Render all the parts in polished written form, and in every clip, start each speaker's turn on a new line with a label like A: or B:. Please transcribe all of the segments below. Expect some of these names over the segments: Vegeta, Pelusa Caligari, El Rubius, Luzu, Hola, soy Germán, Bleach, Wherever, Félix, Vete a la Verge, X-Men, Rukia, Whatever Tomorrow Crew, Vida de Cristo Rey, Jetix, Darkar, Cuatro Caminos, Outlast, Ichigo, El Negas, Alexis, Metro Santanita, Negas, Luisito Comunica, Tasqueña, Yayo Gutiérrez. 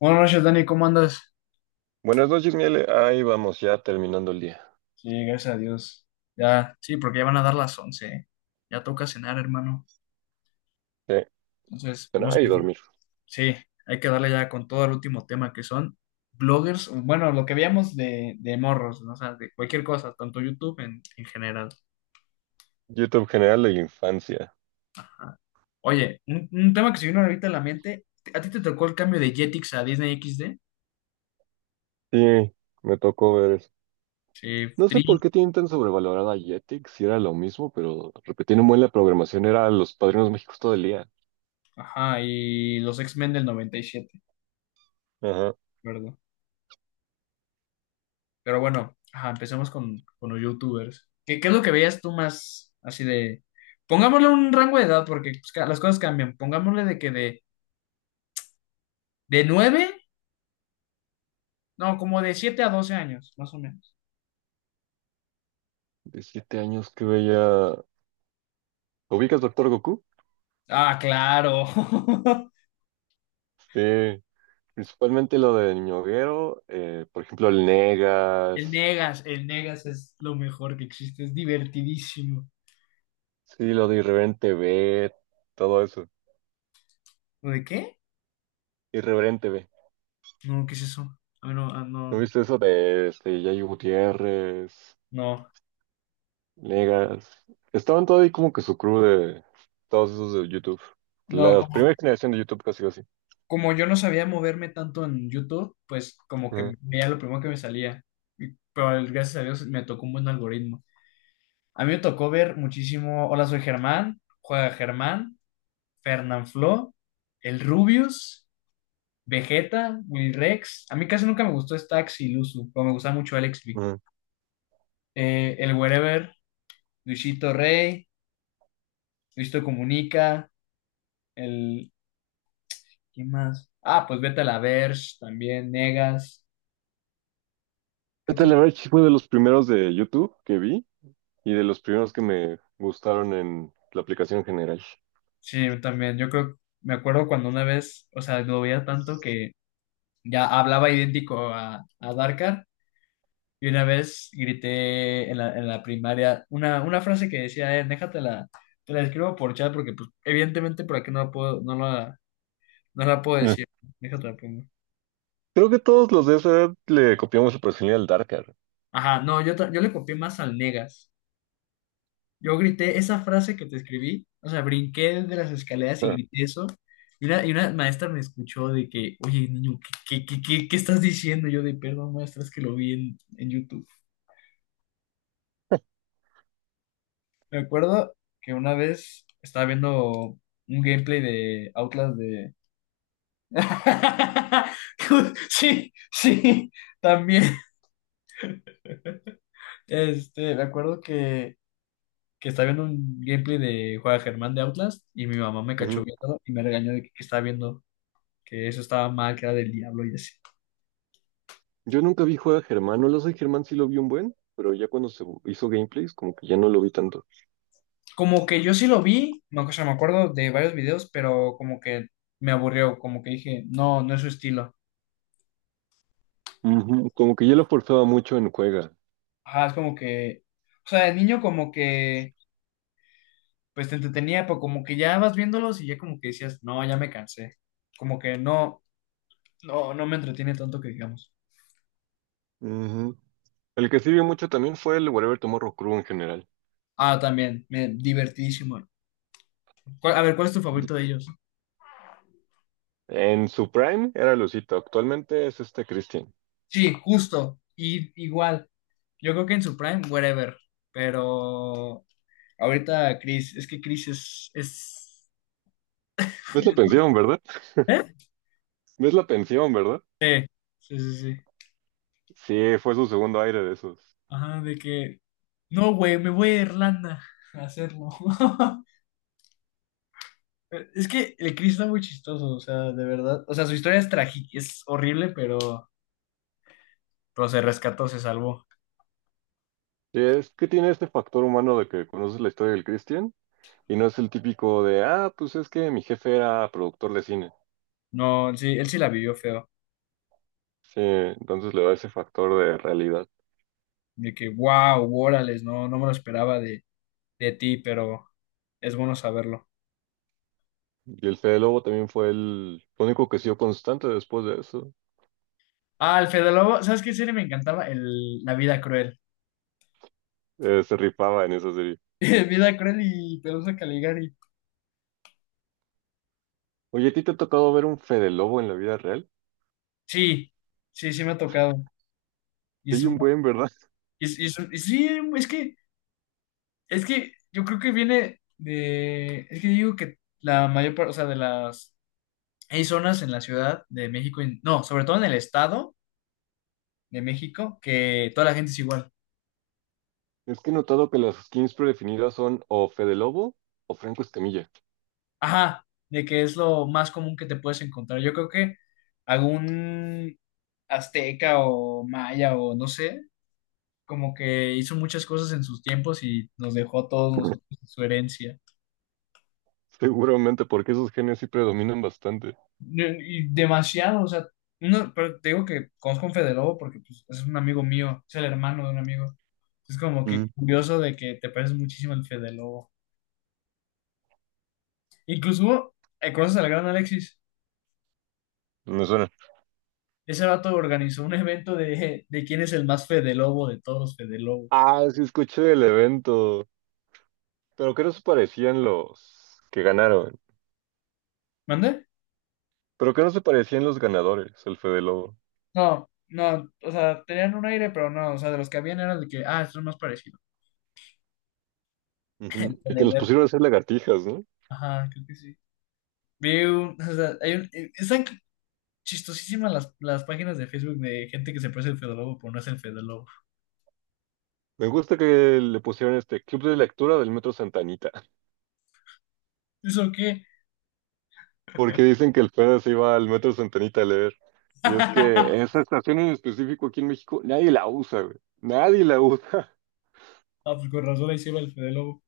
A: Buenas noches, Dani, ¿cómo andas?
B: Buenas noches, Miele. Ahí vamos, ya terminando el día.
A: Sí, gracias a Dios. Ya, sí, porque ya van a dar las 11, ¿eh? Ya toca cenar, hermano.
B: Sí,
A: Entonces, vamos
B: cenar
A: a...
B: y dormir.
A: Sí, hay que darle ya con todo al último tema, que son bloggers, bueno, lo que veíamos de, morros, ¿no? O sea, de cualquier cosa, tanto YouTube en general.
B: YouTube general de la infancia.
A: Ajá. Oye, un tema que se vino ahorita a la mente, ¿a ti te tocó el cambio de Jetix a Disney XD?
B: Sí, me tocó ver eso.
A: Sí,
B: No sé
A: Tri,
B: por qué tienen tan sobrevalorada a Jetix, si era lo mismo, pero repetir un buen la programación era Los Padrinos México todo el día.
A: ajá, y los X-Men del 97,
B: Ajá.
A: ¿verdad? Pero bueno, ajá, empecemos con, los youtubers. ¿Qué es lo que veías tú más así de... Pongámosle un rango de edad porque pues, las cosas cambian. Pongámosle de que de, 9 no, como de 7 a 12 años, más o menos.
B: De siete años que veía. ¿Ubicas Doctor Goku?
A: Ah, claro.
B: Sí, principalmente lo de Ñoguero, por ejemplo, el Negas,
A: El Negas es lo mejor que existe, es divertidísimo.
B: sí, lo de Irreverente B, todo eso.
A: ¿Lo de qué?
B: Irreverente B.
A: No, ¿qué es eso? Ah, no, ah,
B: ¿No
A: no,
B: viste eso de este, Yayo Gutiérrez,
A: no,
B: Negas? Estaban todo ahí como que su crew de todos esos de YouTube. La
A: no.
B: primera generación de YouTube casi casi.
A: Como yo no sabía moverme tanto en YouTube, pues como que
B: Ajá,
A: veía lo primero que me salía. Gracias a Dios me tocó un buen algoritmo. A mí me tocó ver muchísimo Hola, soy Germán, Juega Germán, Fernanfloo, El Rubius, Vegeta, Will Rex. A mí casi nunca me gustó Stax y Luzu, pero me gustaba mucho Alex B.
B: ajá.
A: El Wherever, Luisito Rey, Luisito Comunica, el... ¿Quién más? Ah, pues Vete a la Verge, también Negas. ¿Qué
B: Este,
A: otros?
B: la verdad, sí fue de los primeros de YouTube que vi y de los primeros que me gustaron en la aplicación en general.
A: Sí, yo también. Yo creo, me acuerdo cuando una vez, o sea, lo veía tanto que ya hablaba idéntico a, Darkar y una vez grité en la, primaria una frase que decía, déjate la, te la escribo por chat porque pues evidentemente por aquí no la puedo, no la puedo
B: Ajá.
A: decir. Déjate la pongo.
B: Creo que todos los de esa edad le copiamos el personaje al Darker.
A: Ajá, no, yo le copié más al Negas. Yo grité esa frase que te escribí, o sea, brinqué de las escaleras y
B: Ajá.
A: grité eso. Y una maestra me escuchó de que, oye, niño, ¿qué estás diciendo? Yo de, perdón, maestra, es que lo vi en, YouTube. Me acuerdo que una vez estaba viendo un gameplay de Outlast de... Sí, sí, también. Me acuerdo que estaba viendo un gameplay de Juan Germán de Outlast y mi mamá me cachó
B: Ujú.
A: viéndolo y me regañó de que estaba viendo, que eso estaba mal, que era del diablo y así.
B: Yo nunca vi juega Germán, no lo sé, Germán sí lo vi un buen, pero ya cuando se hizo gameplays como que ya no lo vi tanto.
A: Como que yo sí lo vi, o sea, me acuerdo de varios videos, pero como que me aburrió, como que dije, no, no es su estilo.
B: Ujú, como que yo lo forzaba mucho en Cuega.
A: Ajá, es como que, o sea, el niño como que, pues te entretenía, pero como que ya vas viéndolos y ya como que decías, no, ya me cansé. Como que no, no, no me entretiene tanto que digamos.
B: Ujú. El que sirvió mucho también fue el Whatever Tomorrow Crew en general.
A: Ah, también, me, divertidísimo. A ver, ¿cuál es tu
B: Y-
A: favorito de ellos?
B: En su prime era Lucito, actualmente es este Christian.
A: Sí, justo, y igual, yo creo que en su prime, whatever, pero... Ahorita Chris, es que Chris es...
B: ¿Ves la pensión, verdad?
A: ¿Eh?
B: ¿Ves la pensión, verdad?
A: Sí, sí, sí, sí.
B: Sí, fue su segundo aire de esos.
A: Ajá, de que... No, güey, me voy a Irlanda a hacerlo. Es que el Chris está muy chistoso, o sea, de verdad. O sea, su historia es trágica, es horrible, pero se rescató, se salvó.
B: Sí, es que tiene este factor humano de que conoces la historia del Christian y no es el típico de, ah, pues es que mi jefe era productor de cine.
A: No, sí, él sí la vivió feo.
B: Sí, entonces le da ese factor de realidad.
A: De que, wow, órales, no, no me lo esperaba de, ti, pero es bueno saberlo.
B: Y el Fede Lobo también fue el único que siguió constante después de eso.
A: Ah, el Fede Lobo, ¿sabes qué serie me encantaba? La vida cruel.
B: Se rifaba en esa serie.
A: Vida cruel y Pelusa Caligari.
B: Oye, ¿a ti te ha tocado ver un Fede Lobo en la vida real?
A: Sí, sí, sí me ha tocado. Y
B: Sí,
A: es
B: hay
A: un-
B: un buen, ¿verdad?
A: y es un- y sí, es que, es que yo creo que viene de, es que digo que la mayor parte, o sea, de las, hay zonas en la Ciudad de México, no, sobre todo en el Estado de México, que toda la gente es igual.
B: Es que he notado que las skins predefinidas son o Fede Lobo o Franco Escamilla.
A: Ajá, de que es lo más común que te puedes encontrar. Yo creo que algún azteca o maya o no sé, como que hizo muchas cosas en sus tiempos y nos dejó a todos nosotros su herencia.
B: Seguramente, porque esos genios sí predominan bastante.
A: Y demasiado, o sea, no, pero te digo que conozco a un Fede Lobo porque pues, es un amigo mío, es el hermano de un amigo. Es como que
B: Mm.
A: curioso de que te pareces muchísimo al Fede Lobo. Incluso, hubo, ¿conoces al gran Alexis?
B: Me suena.
A: Ese vato organizó un evento de, quién es el más Fede Lobo de todos los Fede Lobo.
B: Ah, sí, escuché del evento. Pero que no se parecían los que ganaron.
A: ¿Mande?
B: Pero que no se parecían los ganadores, el Fede Lobo.
A: No, no, o sea, tenían un aire, pero no, o sea, de los que habían era de que, ah, esto es más parecido.
B: Ujú. Y que
A: De
B: los
A: ver.
B: pusieron a hacer lagartijas, ¿no?
A: Ajá, creo que sí. Vi un, o sea, hay un, están chistosísimas las, páginas de Facebook de gente que se parece al Fede Lobo, pero no es el Fede Lobo.
B: Me gusta que le pusieron este club de lectura del Metro Santanita,
A: ¿Eso qué?
B: porque dicen que el Fede se iba al Metro Centenita a leer. Y es que esa estación en específico aquí en México, nadie la usa, güey. Nadie la usa.
A: Ah, pues con razón ahí se va el Fede Lobo.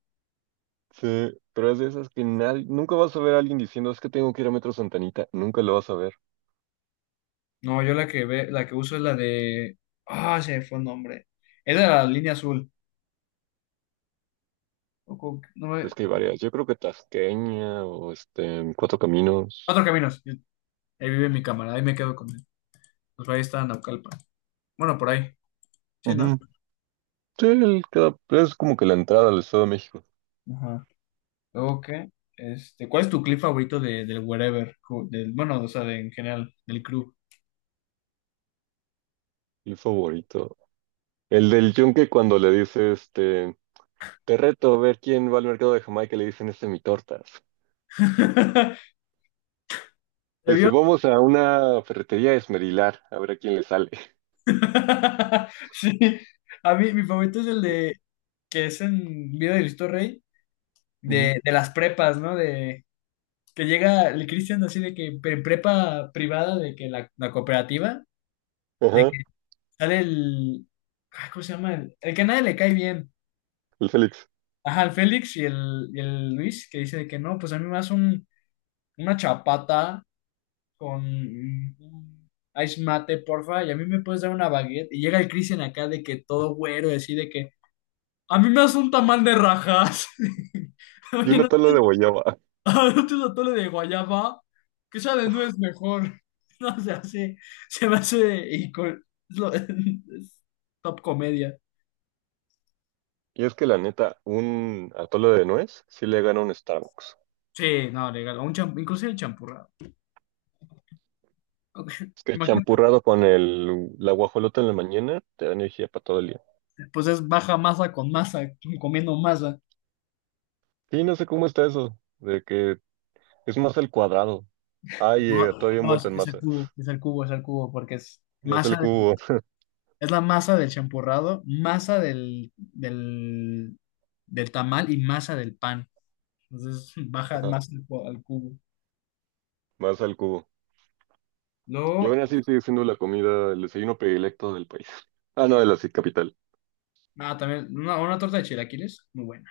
B: Sí, pero es de esas que nadie, nunca vas a ver a alguien diciendo, es que tengo que ir a Metro Santanita, nunca lo vas a ver.
A: No, yo la que ve, la que uso es la de. Ah, se me fue el nombre. Es de la línea azul. O con- no me-
B: Es que hay varias, yo creo que Tasqueña o este, Cuatro Caminos.
A: Cuatro Caminos. Ahí vive mi cámara, ahí me quedo con él. Pues ahí está Naucalpan. Bueno, por ahí. Sí, ¿no?
B: Ujú. Sí, el es como que la entrada al Estado de México,
A: Ajá. Luego, ¿qué? ¿Cuál es tu clip favorito del Wherever? Del, bueno, o sea, de, en general, del crew.
B: mi favorito. El del yunque cuando le dice, este, te reto a ver quién va al mercado de Jamaica, le dicen, este, mi tortas.
A: ¿Te
B: Dice,
A: vio?
B: vamos a una ferretería a esmerilar, a ver a quién le sale.
A: Sí, a mí mi favorito es el de que es en Vida de Cristo Rey,
B: Ujú.
A: de las prepas, ¿no? De que llega el Cristian así de que prepa privada, de que la cooperativa, de
B: Ajá,
A: que sale el, ¿cómo se llama? El que a nadie le cae bien.
B: el Félix.
A: Ajá, el Félix y el Luis, que dice de que no, pues a mí me hace un, una chapata con un ice mate, porfa, y a mí me puedes dar una baguette. Y llega el Cristian acá de que todo güero, así de que a mí me hace un tamal de rajas.
B: Y
A: Oye,
B: una
A: no,
B: tala de guayaba.
A: a no te atole de guayaba, que sea de nuez mejor. No se hace, se me hace ico- es top comedia.
B: Y es que la neta, un atole de nuez sí le gana un Starbucks.
A: Sí, no, legal. Un inclusive el champurrado. Ok,
B: Es que
A: imagínate,
B: champurrado con el, la guajolota en la mañana te da energía para todo el día.
A: pues es baja masa con masa, comiendo masa.
B: Sí, no sé cómo está eso, de que es más al cuadrado. Ay,
A: No,
B: todavía
A: no,
B: envuelto
A: es,
B: en
A: es el
B: masa.
A: cubo, es el cubo, es el cubo, porque es
B: Más
A: masa,
B: al cubo,
A: es la masa del champurrado, masa del tamal y masa del pan. Entonces baja más al, al cubo.
B: más al cubo. Y aún
A: Luego,
B: así sigue siendo la comida, el desayuno predilecto del país. Ah, no, de la sí, capital.
A: también una torta de chilaquiles, muy buena.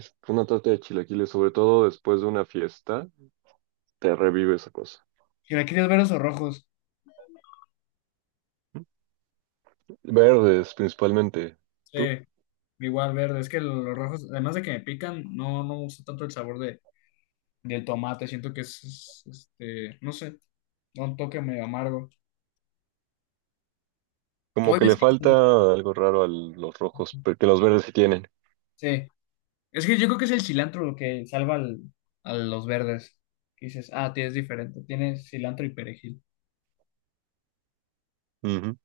B: Es que una torta de chilaquiles, sobre todo después de una fiesta, te revive esa cosa.
A: ¿Chilaquiles verdes o rojos?
B: Verdes, principalmente.
A: Sí,
B: ¿Tú?
A: igual verde. Es que los rojos, además de que me pican, no, no me gusta tanto el sabor de, del tomate. Siento que es, no sé, da un toque medio amargo.
B: Como
A: Oye,
B: que
A: es
B: le falta
A: que,
B: algo raro a los rojos, porque los verdes sí tienen.
A: sí, es que yo creo que es el cilantro lo que salva al, a los verdes. Que dices, ah, tienes diferente, tienes cilantro y perejil.
B: Ujú.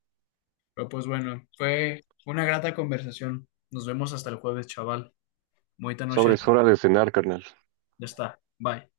A: Pero pues bueno, fue una grata conversación. Nos vemos hasta el jueves, chaval. Bonita noche.
B: Es hora de cenar, carnal.
A: Ya está. Bye.